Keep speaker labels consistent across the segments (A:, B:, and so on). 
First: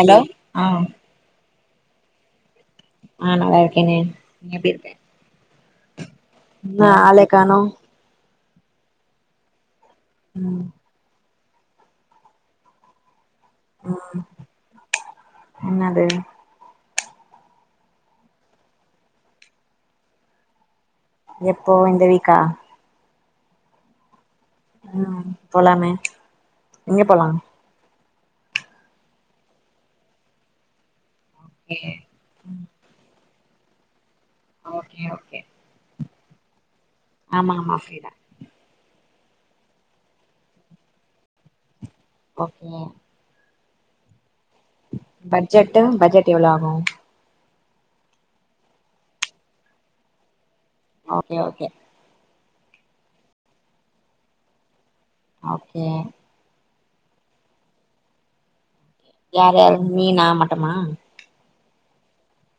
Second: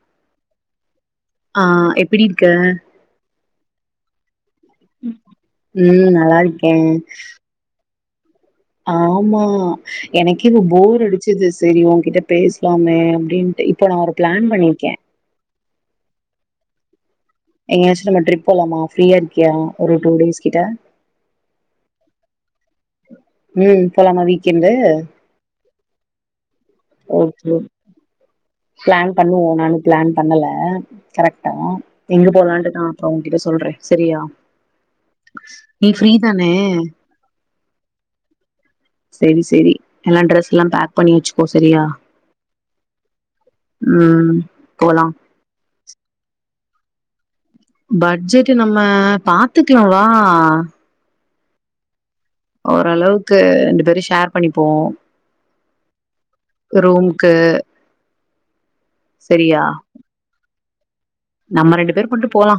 A: Hello ஆஹ
B: ஆஹ எப்டி இருக்க
A: ஆஹ நல்லா இருக்கேன் நீ எப்டி இருக்க
B: ம் நல்லா இருக்கே
A: என்ன ஆளே காணோம்
B: ஆமா எனக்கே இப்ப
A: ம்
B: போர் அ வச்சது செரி உங்கிட்ட பேசலாமே அப்டின்ட்டு இப்போ நா ஒரு பிளான் பண்ணிருக்கேன்
A: என்னது
B: எங்கயாச்சும் நம்ம ட்ரிப் போகலாமா ஃப்ரீயா இருக்கியா ஒரு டூ டேஸ்கிட்ட
A: எப்போ இந்த வீக்கா
B: உம் போலாம் பிரீ இந்த
A: ம் போலாமே எங்க போலா
B: ஓகே பிளான் பண்ணுவோம் நான் இன்னும் பிளான் பண்ணல கரெக்ட்டா
A: ஓகே
B: எங்க போலான்ட்டுதான் அப்போ உன் கிட்ட சொல்றேன் செரியா
A: ஓகே ஓகே
B: ஃப்ரீ தானே
A: ஆமா ஆமா ஃப்ரீ தான்
B: செரி செரி எல்லாம் டிரெஸ் எல்லாம் பேக் பண்ணி வச்சு போ சேரியா
A: ஓகே
B: ம் போலா
A: பட்ஜெட்டு பட்ஜெட் எவ்ளோ ஆ கு
B: பட்ஜெட்டு நம்ம பாத்துக்கலா வா
A: ஓகே ஓகே
B: ஓரளவுக்கு ரெண்டு பேரு ஷேர் பண்ணிப்போ
A: ஓகே
B: ரூம்க்கு
A: யார்
B: சரியா
A: யாரு நீீ நா மட் ட்டுமா
B: நம்ம ரெண்டு பேரு மட்டு போலா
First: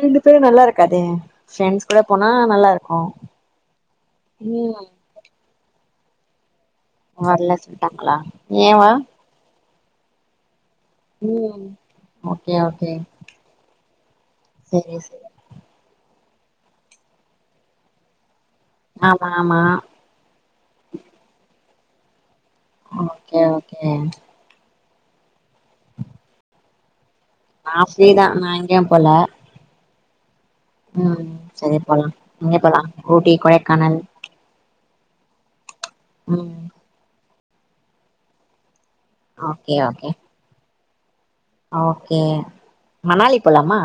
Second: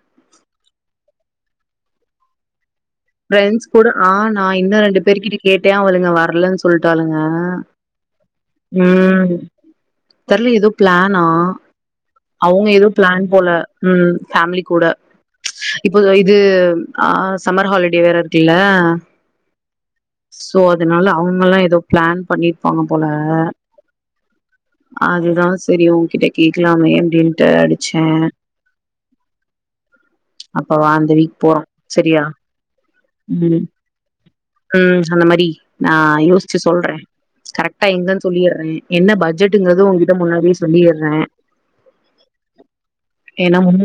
A: ரெண்டு பேரு நல்லா இருக்காதே ஃப்ரெண்ட்ஸ் கூட போனா நல்லா இருக்
B: ஃப்ரெண்ட்ஸ் கூட ஆ நா இன்னு ரெண்டு பேரு கிட்ட கேட்டே அவுளுங்க வர்லன்ஸ் சொல்லிட்டாளுங்க
A: வர்ல சொல்ட்டாங்களா ஏவா
B: ம் தெர்ல எதோ பிளேனா
A: ம் ஓகே
B: அவங்க எதோ
A: ஓகே
B: பிளேன் போல ம் ஃபேமிலி கூட
A: செரி செரி
B: இப்ப இதோ இது ஆ சம்மர் ஹாலிடே வேற இருக் க்குல
A: ஆமா ஆமா
B: சோ அதனால அவங்கல்லா எதோ பிளேன் பண்ணி ருப்பாங்க போல
A: ஓகே ஓகே
B: அதுதா சேரி உங்கிட்ட கேக்கலாமேன் அப்டின்
A: ஆசைதா நா எங்கையும் போல
B: அப்ப வா இந்த
A: ம்
B: வீக் போறோ
A: சேரி போலா
B: சரியா
A: எங்க போலா ஊட்டி
B: ம்
A: கொடைக்கானல்
B: ம் அந்த மாரி நா
A: ம்
B: யோசுச்சு சொல்ற கரெக்டா எங்கன் சொல்லிர்ற என்ன
A: ஓகே
B: பட்ஜெட்ங்குறது
A: ஓகே
B: உங்கிட்ட முன்னாடியேஸ் சொல்லிர்ற
A: ஓகே மணாலி
B: ஏன்னா
A: போலாமா
B: முன்னு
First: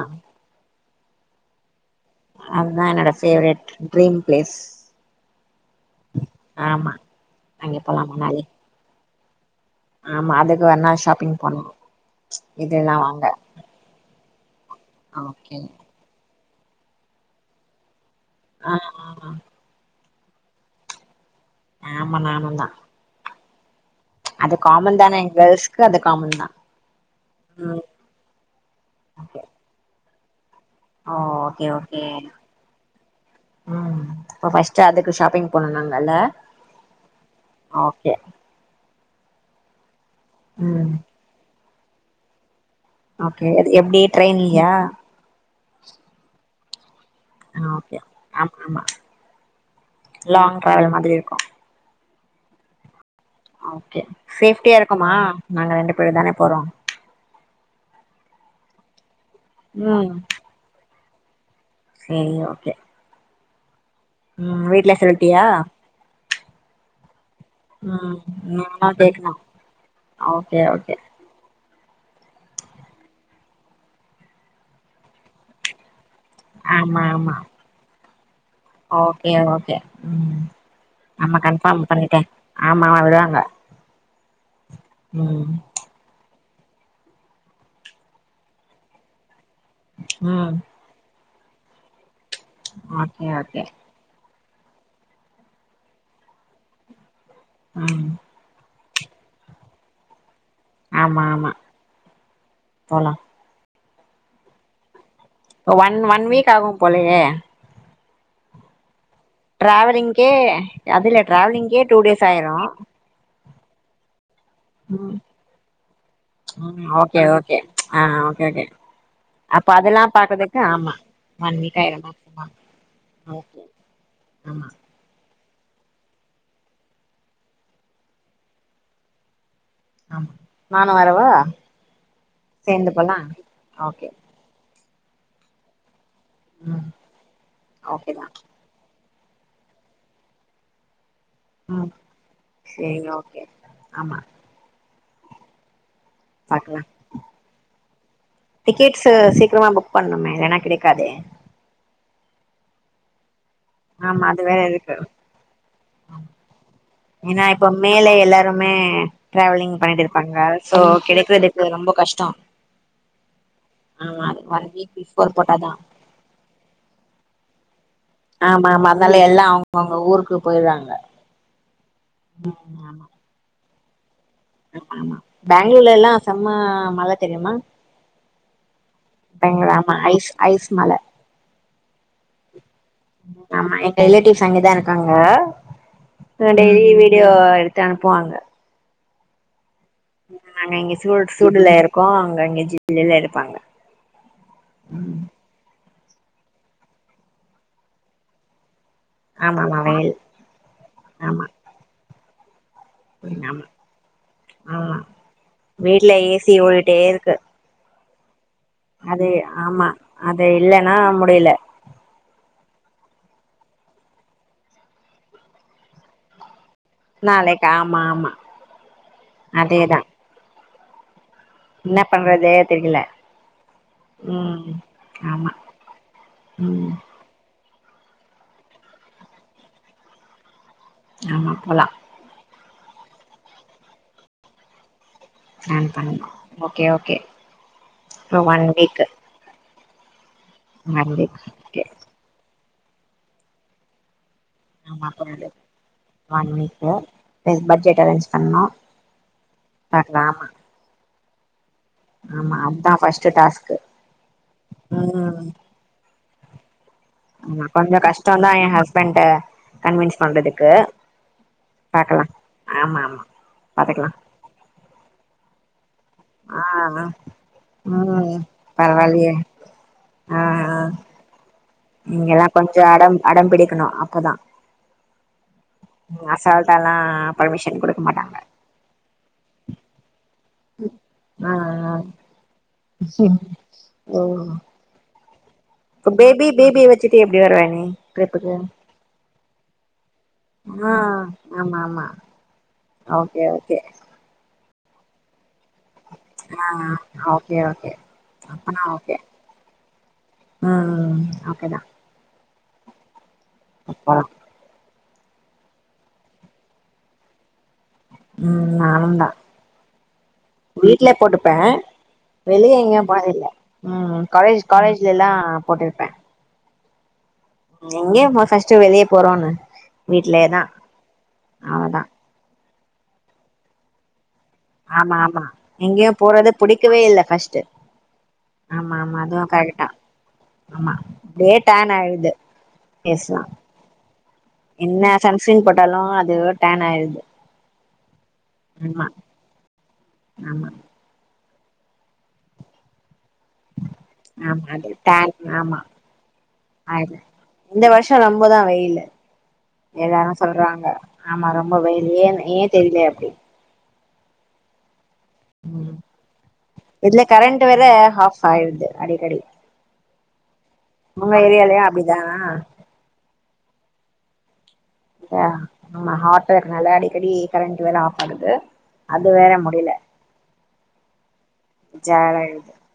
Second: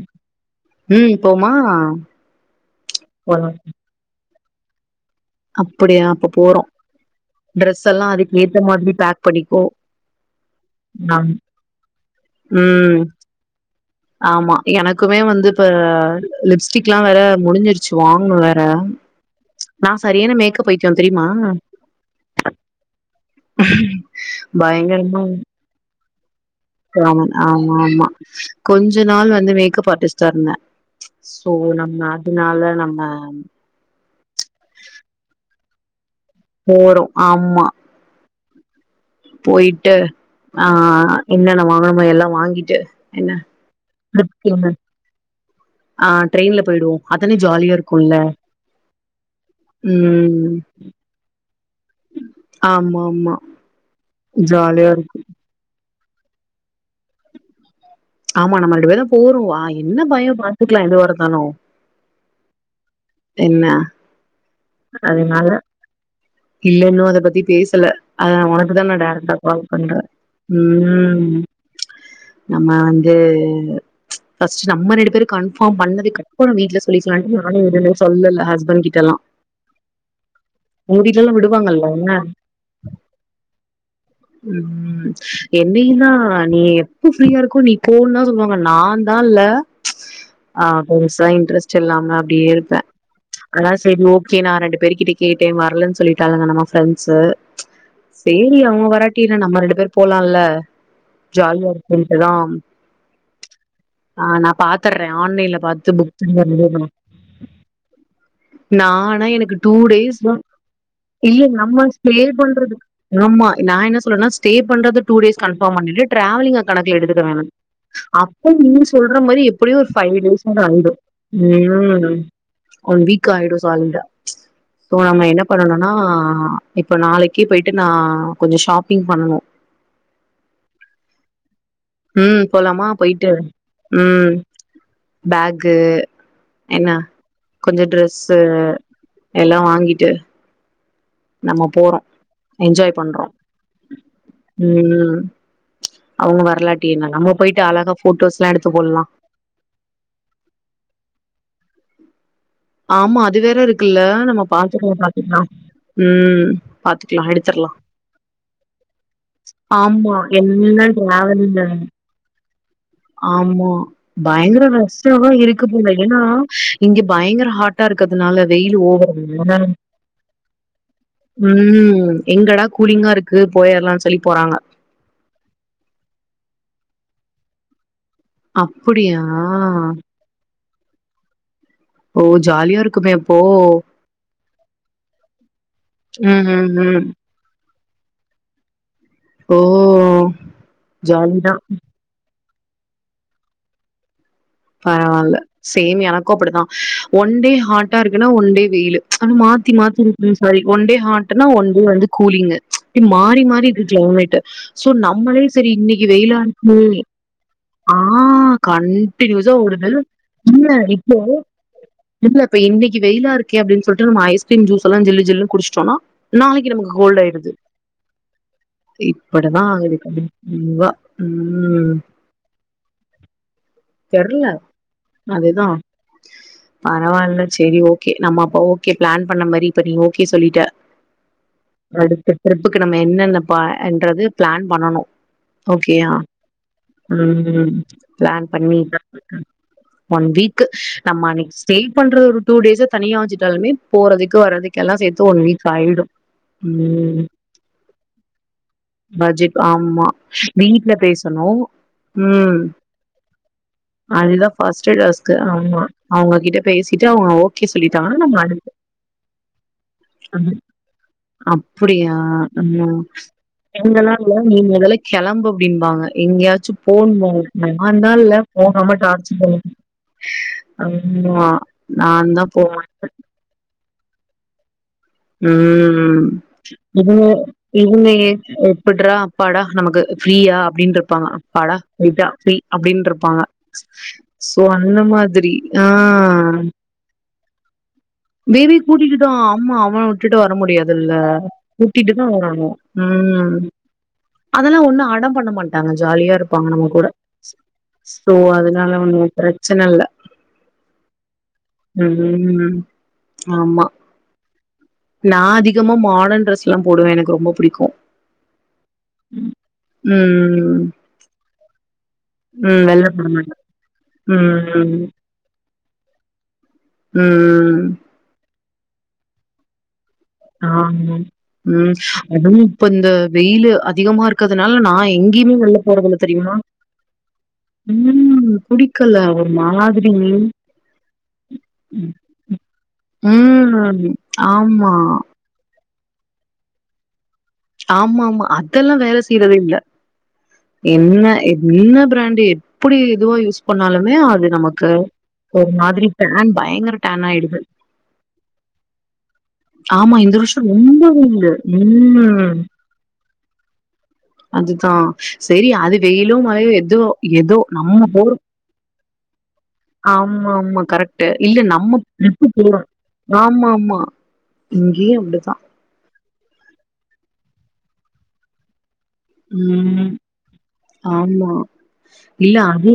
B: ம் போமா
A: அதுதா என்னோட ஃபேவரேட் ட்ரிம் ப்ளீஸ்
B: அப்டியா அப்ப போறோ
A: அங்க போலா
B: ட்ரெஸ்ல்லா
A: மணாலி
B: அதுக்கு ஏத்த மாதிரி பேக் புடிக்கு
A: ஆமா அதுக்கு வேணா ஷாப்பிங் பண்ணுவோ இதேல்லா
B: ம்
A: வாங்க
B: ஆமா எனக்குமே வந்து
A: ஓகே
B: இப்ப லிப்ஸ்டிக்லா வேற முடிஞ்சிருச்சு. வாங்கனு வேற
A: ஆ ஆ
B: நா சரியான மேக்கப் பைத்தியோ தெரி
A: ஆமா நானுந்தா அது
B: [inaudible]
A: காமன் தானே
B: பயங்கரமா
A: கேர்ள்ஸ்க்கு அது காமன் தா
B: ஆ ஆமா
A: ம்
B: ஆமா கொஞ்ச நாள் வந்து மேக்கப் ஆர்டிஸ்ட். சொன்ன
A: ஓ.. ஒகே ஒகே
B: நம்ம
A: ம் அப்ப பஸ்ட்டு அதுக்கு ஷாப்பிங் போனோனாங்கள்ல்ல
B: போறு ஆமா போயிட்டு ஆ
A: ம்
B: என்னென்ன வாங் ஆம எல்லா வாங்கிட்டு என்ன
A: ஓகே எப்டி ட்ரெயின்ல்லயா
B: போய்டுவோ அதானே ஜாலியா இருக்குல்ல
A: ஆமா
B: உம்..
A: லாங் டிராவல் மாதிரி
B: ஆமா
A: ஒகே சேப்டியா
B: ஜாலியா
A: இருக்குமா
B: இருக்கு
A: நாங்க ரெண்டு அப்பழுதானே போறோ
B: ஆமா நம்ம ரெண்டு பேரும் போறோ வா என்ன பயோ பாத்துக்லா எது வர ஹலோ
A: செரி ஓகே
B: என்ன
A: ம் வீட்ல சொல்லிட்டியா
B: அதனால இல்ல இன்னு அத பத்தி பேசல அத ஒனக்குதா
A: நாந்தா
B: நா
A: கேக்கணு
B: டைரக்டா கால் பண்றே
A: ஓகே ஓகே
B: ம் நம்ம வந்து ஃபர்ஸ்ட்டு நம்ம ரெண்டு பேரு கன்ஃபார்ம் பண்ணதுக்கட் பறொ வீட்ல
A: ஆமா ஆமா
B: சொல்லிக்லான்ட்டு நானு எதுமே சொல்லல ஹஸ்
A: ஓகே ஓ கே ம்
B: உங்க வீட்லல்லா
A: நம்ம கன்ஃபார்ம்
B: விடுவாங்கல்ல என்ன
A: பண்ணிட்டு ஆமா விடுவாங்க
B: ம்
A: ம்
B: என்னையுந்தா நீ எப்ப ஃப்ரீயா இருக்கோ நீ போன்தா சொல்லுவாங்க நாந்தால்ல
A: ம்
B: ஆது சயின் ட்ரெஸ்ட்டில்லாம அப்டியே இருப்பே
A: ஓகே ஓகே
B: அதா சரி ஓ கே நா ரெண்டு பேரு கிட்ட கேட்டே வரலன் சொல்லிட்டாளுங்க நம்ம ஃப்ரண்ட்ஸு
A: ம்
B: சேரி அவுங்க வ ர்லாட்டி என்ன நம்ம ரெண்டு பேர் போலால்ல
A: ஆமா ஆமா
B: ஜாலியா இருக்குன்ட்டுதா ஆ நா பாத்தற்
A: இப்ப ஒன் ஒன் வீக் ஆகு போலயே
B: நா நா எனக்கு
A: டிராவலிங்கே
B: டூடேஸ்லா
A: அதுல
B: இல்ல
A: டிராவலிங்கே
B: நம்ம
A: டூ
B: ஸ்டே
A: டேஸ் ஆயிரு
B: பண்றதுக்கு நாம்மா நா என்ன சொன்னனா ஸ்டே பண்றது டூ
A: ம்
B: டேஸ் கன்ஃபார்ம் பண்ணிட்டு டிராவலிங்க
A: ம்
B: கணக்குல
A: ஓகே
B: எடுத்துக்க வேணா
A: ஓகே ஆ ஓகே
B: அப்ப
A: ஓகே
B: நீ சொல்ற மாரி
A: அப்ப
B: எப்டியு ஒரு
A: அதெல்லா
B: ஃபைவ் டேஸ்
A: பாக்குறதுக்கு
B: மேல ஆயிடு
A: ஆமா ஒன் வீக் ஆயிரு
B: ம்
A: மேக்சிமம்
B: ஒன் வீக் ஆயிடு
A: ஓகே
B: சாலிடா
A: ஆமா
B: சோ நம்ம என்ன பண்ணனுனா இப்ப நாளைக்கே போயிட்டு நா கொஞ்ச ஷாப்பிங் பண்ணனு
A: ஆமா நானு வரவா
B: உஹம் போலாமா
A: சேந்து போலா
B: போயிட்டு
A: ஓகே
B: உம் பேக்கு
A: ம்
B: ஏன்னா கொஞ்சம்
A: ஓகேதா
B: டிரஸ்சு எல்லாம் வாங்கிட்டு நம்ம
A: ம்
B: போறோம் என்ஜாய்
A: சேரிங்க
B: பண்றோம்
A: ஓகே
B: உம் ம் [inaudible] அவங்க
A: பாக்கலாம்
B: வரலாட்டி என்ன நம்ம போயிட்டு அழகா போட்டோஸ்ல்லா எடுத்து போட்லா
A: டிக்கெட்ஸ் சீக்கிரமா புக் பண்ணுமே ஏனா கெடைக்காதே
B: ஆமா இது வேற இருக்குல்ல
A: ஆமா
B: நம்ம
A: அது வேற இருக்கு
B: பாத்துக்கலாம் பாத்துக்கலாம் உம் பாத்துக்கலாம்
A: ஏன்னா இப்ப
B: எடுத்துரலாம்
A: மேல எல்லாருமே டிராவலிங் பண்ணிட்டு
B: ஆமா
A: இருப்பாங்க சோ
B: என்து
A: கிடைக்கறதுக்கு
B: லாவண்டர்
A: ரொம்ப கஷ்டோ
B: ஆமா
A: ஆமா
B: பயங்கர
A: ஒன் வீக்
B: ரஷ்சா வ
A: பிஃபோர்
B: இருக்கும்
A: போட்டாதா
B: போல ஏன்னா இங்க பயங்கர ஹாட்
A: ஆமா ஆமா அதனால எல்லாம் அவங்கவுங்க ஊருக்கு போய்றாங்க
B: உம்ம் எங்கடா கூலிங்கா இருக்கு போயிறல்லாம் சொல்லி போறாங்க
A: ஆமா பெங்களூர்ல எல்லாம் செம்ம மழ தெரிமா
B: அப்டியா
A: ஐஸ் மழ
B: இருக்குமே அப்போ
A: ஆமா எங்க ரிலேட்டிவ்ஸ் அங்கே தான் இருக்காங்க
B: ம் ம்
A: டெய்லி
B: ம்
A: வீடியோ எ அனுப்புவாங்க
B: ஓ
A: நாங்க இங்க சூடு
B: ஜாலிதா
A: சூடுல இருக்கோம் அங்கங்க ஜில்லுனு இருப்பாங்க
B: பரவால்ல சேம் எனக்கும் அப்படிதா ஒன் டே ஹாட்டா இருக்குன்னா ஒன் டே வெயிலு அ
A: ஆமா
B: மாத்தி
A: ஆமா
B: மாத்தி
A: வெயில்
B: இருக்கு சாரி ஒன் டே
A: ஆமா
B: ஹாட்னா ஒன் டே வந்து கூலிங்கு மாறி மாறி
A: ஆமா
B: இது கிளைமேட் சோ
A: ஆமா
B: நம்மளே சேரி இன்னக்கி
A: வீட்ல
B: வெயிலா
A: ஏசி
B: இருக்கு
A: ஓடிட்டே இருக்கு
B: ஆஹ கா
A: அது
B: கண்டினியூஸா
A: ஆமா
B: ஓடுது
A: அது
B: இல்ல
A: இல்லன்னா
B: இப்போ
A: முடியல
B: இல்ல இன்னக்கி வெயிலா இருக்கு ஓகே அப்டின் சொல்லிட்டு நம்ம ஐஸ்கிரீம் ஜூஸ் எல்லா ஜில்லு ஜில்லுன் குடுச்சுட்டோனா நாளிக்கு நமக்கு கோல்டு ஆயிடுது
A: நாளைக்கு ஆமா ஆமா
B: இப்டிதா ஆகுது
A: அதேதா
B: [inaudible] ம்
A: என்ன பண்றதே தெரில
B: தெர்ல அதுதா
A: ம்
B: பரவால்ல சேரி ஓகே நம்ம அப்ப ஓகே பிளேன் பண்ண மாரி பண்ணி ஓகே சொல்லிட்ட
A: ஆமா போலா
B: அடுத்த ட்ரிப்புக்கு நம்ம என்னென்ன பன்றது பிளேன் பண்ணனு
A: பிளான்
B: ஓகேயா
A: பண்ணு ஓகே ஓகே
B: ம்
A: இப்போ
B: பிளேன்
A: ஒன்
B: பண்ணி [inaudible]
A: வீக்
B: ஒன் வீக் க்கு
A: ஒன்
B: நம்ம
A: வீக்
B: அன்னைக்கு
A: ஓகே
B: ஸ்டெயில் பண்றது ஒரு டூ டேச தனியா வெச்சுட்டாலுமே போறதே போறதுக்கு வரதுக்கெல்லா
A: ஆமா
B: சேத்து ஒன்
A: போலாம்
B: வீக் ஆயிடு
A: one week plus budget arrange பண்ணு
B: ம்பட்ஜெட் ஆமா
A: பாக்கலா ஆமா
B: வீட்ல பேஸ் த்துனு
A: ஆமா அதா ஃபஸ்ட்டு டாஸ்க்கு
B: அதுதா ஃபஸ்ட்டு டாஸ்க்கு
A: ம்
B: ஆமா ஆ உங்க கிட்ட பேசி ச்சிட்டு அவங்க
A: ஆமா
B: ஓகே
A: கொஞ்சோ
B: சொல்லிட்டாங்கன்னா நம்ம
A: கஷ்டோந்தா எ
B: அடுத்த
A: ஹஸ்பண்ட கன்வின்ஸ்
B: ம்
A: பண்றதுக்கு
B: அப்புடியா
A: பாக்கலா ஆமா ஆமா பாத்துக்கலா
B: [unintelligible] நீ மொதல்ல கெளம்பு அப்டின்பாங்க
A: ஆ
B: எங்கயாச்சு
A: ஆ
B: போணுமோ
A: ம்
B: [unintelligible]
A: பரவால்லயே ஆ ஆ
B: ஆமா நான்தா
A: இங்கெல்லா கொஞ்சோ
B: போவே
A: அடம் அடம் பிடிக்கணு அப்பதா
B: ம்
A: அசால்ட்டாலா
B: இத
A: பர்மிஷன் குடுக்க
B: இதமே
A: மாட்டாங்க
B: எப்புறா அப்பாடா நமக்கு பிரீயா அப்டின் இருப்பாங்க
A: ஆ
B: அப்பாடா
A: ஆ
B: போய்டா பிரீ அப்டின் இருப்பாங்க
A: ஓ
B: சோ அந்த மாரி ஆ
A: இப்ப பேபி பேபிய வச்சுட்டு எப்டி வருவ நீ ட்ரிப்புக்கு
B: பேபிய கூட்டிக்கிட்டுவா அம்மா விட்டுட்டு வர முடியாது
A: ஆ
B: இல்ல
A: ஆமா ஆமா
B: கூட்டிட்டுதா வரணு
A: ஓகே
B: ம்
A: ஓகே
B: அதெல்லா ஒன்னு அடம் பண்ண மாட் டாங்க ஜாலியா இருப்பாங்க
A: ஆ
B: நம்ம கூட
A: ஓகே ஓகே
B: சோ
A: அப்பனா
B: அதனால
A: ஓகே
B: ஒண்ணு பிரச்சன இல்ல
A: ம் ம் ஓகேதா
B: ம் [inaudible] ஆமா
A: போலா
B: நா அதிகமா மாடன் ட்ரெஸ்ல்லா போடுவே எனக்கு ரொம்ப புடிக்கு
A: ம் நா தா
B: ம்
A: வீட்ல போட்டுப்பே வெளியே
B: ம்
A: எங்கியு
B: வெள்ள போட
A: போனதுல
B: மாட்டே
A: ம் காலேஜ்
B: ம்
A: காலேஜ்லல்லா போட்டு
B: ம்
A: இங்கயே போகஸ் சோ வெளியே போறோன்னு வீட்லயே தா
B: ஆ ம்
A: அவ்ளதா
B: அதுவு இப்போ இந்த வெயிலு அதிகமா இருக்கதுனால நா
A: ஆமா ஆமா
B: எங்கேயுமே வெள்ள
A: எங்கயு
B: போறதுல
A: போறது
B: தெரியுமா
A: புடிக்கவே இல்ல ஃபஸ்ட்டு
B: ம்
A: ஆமா
B: குடிக்கல
A: ஆமா அதுவு
B: அவ
A: கரெக்ட் தா
B: மாதிரி
A: ஆமா அப்டியே டேன் ஆயிடுது ஃபேஸ்லா
B: ம் ஆமா
A: சீன் போட்டாலு அது டேன் ஆயிரு
B: ஆமா ஆமா அதெல்லா வேல செய்யறதே இல்ல
A: ஆமா
B: என்ன எ இன்ன பிராண்டு எப்பிடி இதுவா யூஸ் பண்ணாலுமே அது
A: ஆமா
B: நமக்கு
A: டேன்
B: ஒரு
A: ஆமா
B: மாதிரி டேன் பயங்கர
A: ஆயிருது
B: டேன் ஆயிடுது
A: இந்த வருஷோ ரொம்பதா வெயிலு
B: ஆமா
A: எல்லாரு
B: இந்த வருஷ
A: சொல்றாங்க
B: ரொம்ப உண்டு ம்
A: தெரியல அப்பிடி
B: அதுதா சேரி
A: ம்
B: அது வெயிலு மழையோ எதோ
A: இதுல
B: எதோ
A: கரண்ட் வேற
B: நம்ம போற
A: ஆஃப் ஆயிருது அடிக்கடி
B: ஆமா ஆமா கரெக்ட்
A: உங்க
B: இல்ல
A: ஏரியாலயு
B: நம்ம
A: அப்டிதானா
B: ப்புபோறோ ஆமா ஆமா இங்கேயு அப்டிதா
A: ஆமா ஹார்ட் இருக்கு நல்லா அடிக்கடி கரண்ட் வேல ஆப் ஆகுது அது வேற முடில
B: ம் ஆமா இல்ல
A: ஜாலாயிடுது
B: அது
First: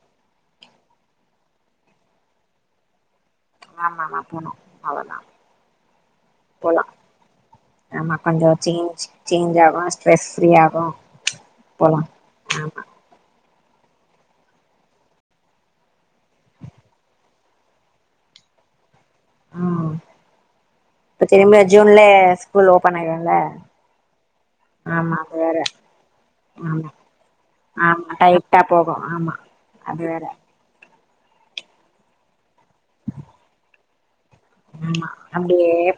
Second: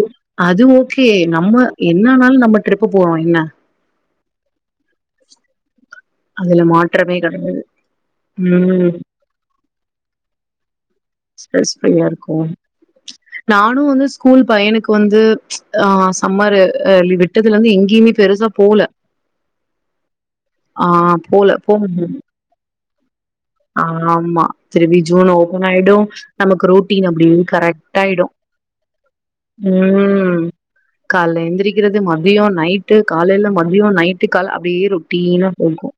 B: அதுவு கே நம்ம என்னனாலு நம்ம ட்ரிப் போறோ என்ன
A: ஆ நா போனு அவதா
B: அதுல
A: போலா
B: மாற்றமே கெடையாது
A: நம்ம கொஞ்சோ
B: ம்
A: சேஞ்ச் சேஞ்ச் ஆகு ஸ்ட்ரெஸ் ஃப்ரீ ஆகு
B: ஸ்பெஸ்
A: போலா
B: பிரியா இருக்கு
A: ஆமா
B: நானு வந்து ஸ்கூல் பையனுக்கு வந்து ஆ சம்மர் லி விட்டதுல இருந்து எங்கேயுமே பெருசா போல
A: ம்
B: ஆ
A: இப்ப
B: போல
A: திரும்ப
B: போ
A: ஜூன்ல ஸ்கூல் ஓப் பண்ணக
B: ஆமா திருப்பி ஜூன்
A: அது வேற
B: ஓபன் ஆயிடு நமக்கு
A: ஆமா
B: ரூட்டீன் அப்பிடின்னு கரெக்ட்
A: ஆமா
B: ஆயிடு
A: டைட்டா போகு ஆமா அது வேற
B: ம் காலைல எந்திரிக்கிறது மதியம் நைட்டு காலையில மதியம் நைட் கால அப்படியே
A: ஆமா
B: ரொட்டினா போகும்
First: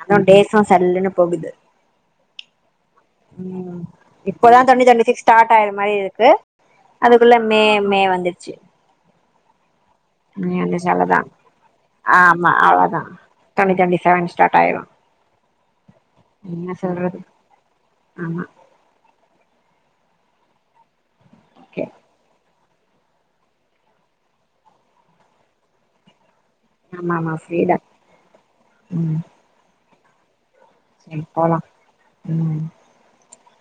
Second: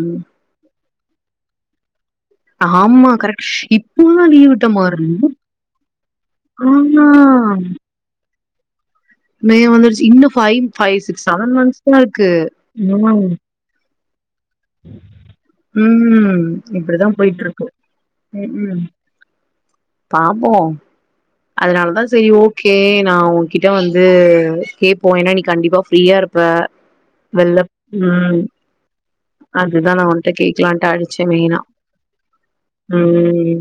A: அது தான் டேஸ்லாம் சல்லுன்னு போகுது
B: ஆமா கரெக்ட்
A: ம்
B: இப்போ தான் லீவ்
A: இப்பதா டுவெண்ட்டி
B: விட்டமாதிரி
A: டுவெண்ட்டி சிக்ஸ்
B: இருந்தது
A: ஸ்டார்ட் ஆயிற மாரி இருக்கு
B: ஆனா
A: சேர்
B: மே வந்துருச்சு இன்னும் பைவ் பைவ்
A: அவ்ளதா
B: சிக்ஸ் செவன் மந்த்ஸ் தான் இருக்கு.
A: தேங்க்ஸ்.
B: உம்
A: என்ன
B: இப்படிதான்
A: சொல்றது
B: போய்ட்டு இருக்கு
A: ஆமா
B: உம் உம் பாப்போம்
A: ஓகே
B: அதனால தான் சேரி போ ஓகே நான் உன் கிட்ட வந்து கேட்போம் ஏன்னா நீ கண்டிப்பா ஃப்ரீயா இருப்ப
A: ஆமா ஆமா
B: வெளில
A: ஃப்ரீதா
B: உம்
A: ம்
B: அது அதனால தான் உன்னுட்ட கேட் கேட்கலாம்டு
A: சரி
B: அடிச்சேன் மெயினா
A: போலா ம்
B: உம்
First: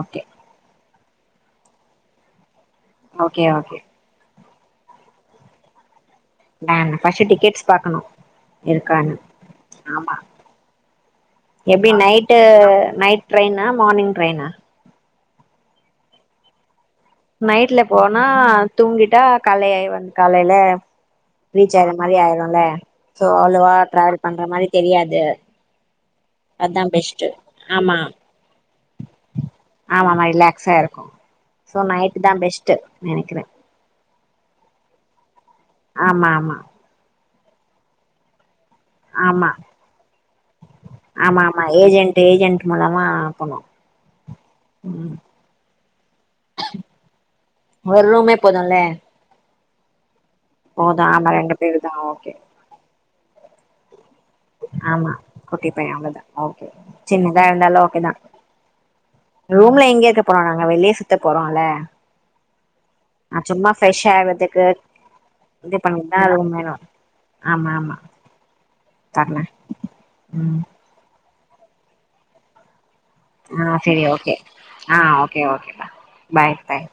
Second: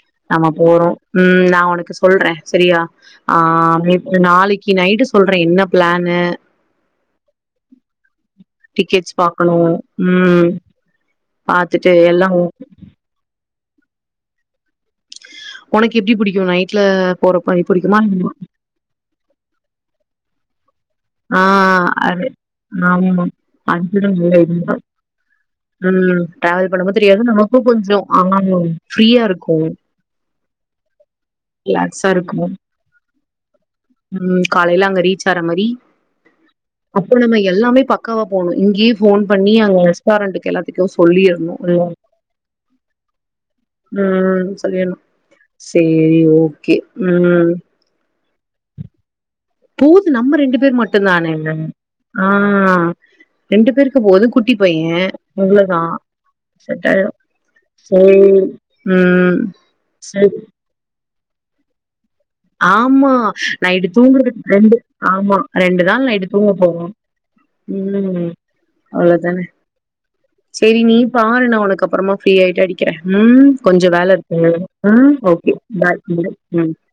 A: ஓகே
B: நம்ம போறோம் உம் நான் உனக்கு சொல்றேன் சரியா
A: ஓகே
B: ஆஹ்
A: ஓகே
B: நேத்து நாளைக்கு இன்னைக்கு நைட்டு சொல்றேன் என்ன பிளான்னு
A: பர்ஸ்ட்டு டிக்கெட்ஸ் பாக்கணும் இருக்கானு
B: உம்
A: எப்படி நைட்டு நைட் ட்ரெய்னா மார்னிங் ட்ரெய்னா
B: உனக்கு எப்டி பிடிக்கும் நைட்
A: நைட்ல போனா தூங்கிட்டா காலைல வந்து காலைல
B: ஆ
A: ரீச் ஆயற மாதிரி
B: அது
A: ஆயிருல சோ
B: ஆமா
A: அவ்வளவா
B: அதுதா
A: டிராவல்
B: நல்ல
A: பண்ற மாதிரி
B: ஐடியா
A: தெரியாது.
B: ம் டிராவல்
A: அதா
B: பண்றப்போ தெரியாது
A: பெஸ்ட்டு
B: நமக்கு
A: ஆமா
B: கொஞ்சம் ஆ ஃப்ரீயா இருக்கும்
A: ஆமாமா ரிலாக்ஸா இருக்கு சோ
B: ரிலாகஸா
A: நைட்டு தா
B: இருக்கும்.
A: பெஸ்ட்டு நெனைக்கிறே
B: ம் காலைல அங்க ரீச் ஆற மாரி
A: ஆமா ஆமா
B: அப்புறோ நம்ம எல்லாமே பக்காவா போணு இங்கயே ஃபோன்
A: ஆமா
B: பண்ணி அங்க ரெஸ்டாரண்டக்கு எல்லாத்துக்கு
A: ஆமா
B: சொல்லிர்ணு
A: ஆமா
B: ஒரு
A: ஏஜென்ட் ஏஜென்ட் மூலமா போனு
B: ம் சொல்லிர்ணு
A: ம்
B: சேரி ஓகே ம்
A: ஒரு ரூமே போதுல்ல
B: பூத் நம்ம ரெண்டு பேர்
A: போது ஆமா
B: மட்டுந்தான
A: ரெண்டு பேரு தா
B: ஆ
A: ஓகே
B: ரெண்டு பேருக் கு ஒரு குட்டி பைய
A: ஆமா குட்டி
B: அவ்ளோதா
A: பைய ஓகே
B: செட்டாயிரு
A: சின்னதா இருந்தாலு ஓகே தா
B: சேரி ம் சேரி
A: த்த போறோல்ல
B: ஆமா நைட்டு தூங்குறதுக்
A: ஆகுறதுக்கு
B: ரெண்டு ஆமா
A: இது
B: ரெண்டு நாள்
A: பண்ணிட்டுதா
B: நைட்டு தூங்க
A: ரூம் வேணு
B: போவோ
A: ஆமா ஆமா
B: ம்
A: தர்றே
B: அவ்ளோதான
A: ம்
B: சேரி நீ பாரு நா உனக்கு அப்புறமா ஃப்ரீயாயிட்டு அடி க்குற ம்
A: ஆ
B: கொஞ்சோ
A: செரி
B: வேல
A: ஓகே
B: இருக்கு
A: ஆ
B: ம் ஓகே
A: ஓகேப்பா
B: பாய் பாய் ம்
A: பாய்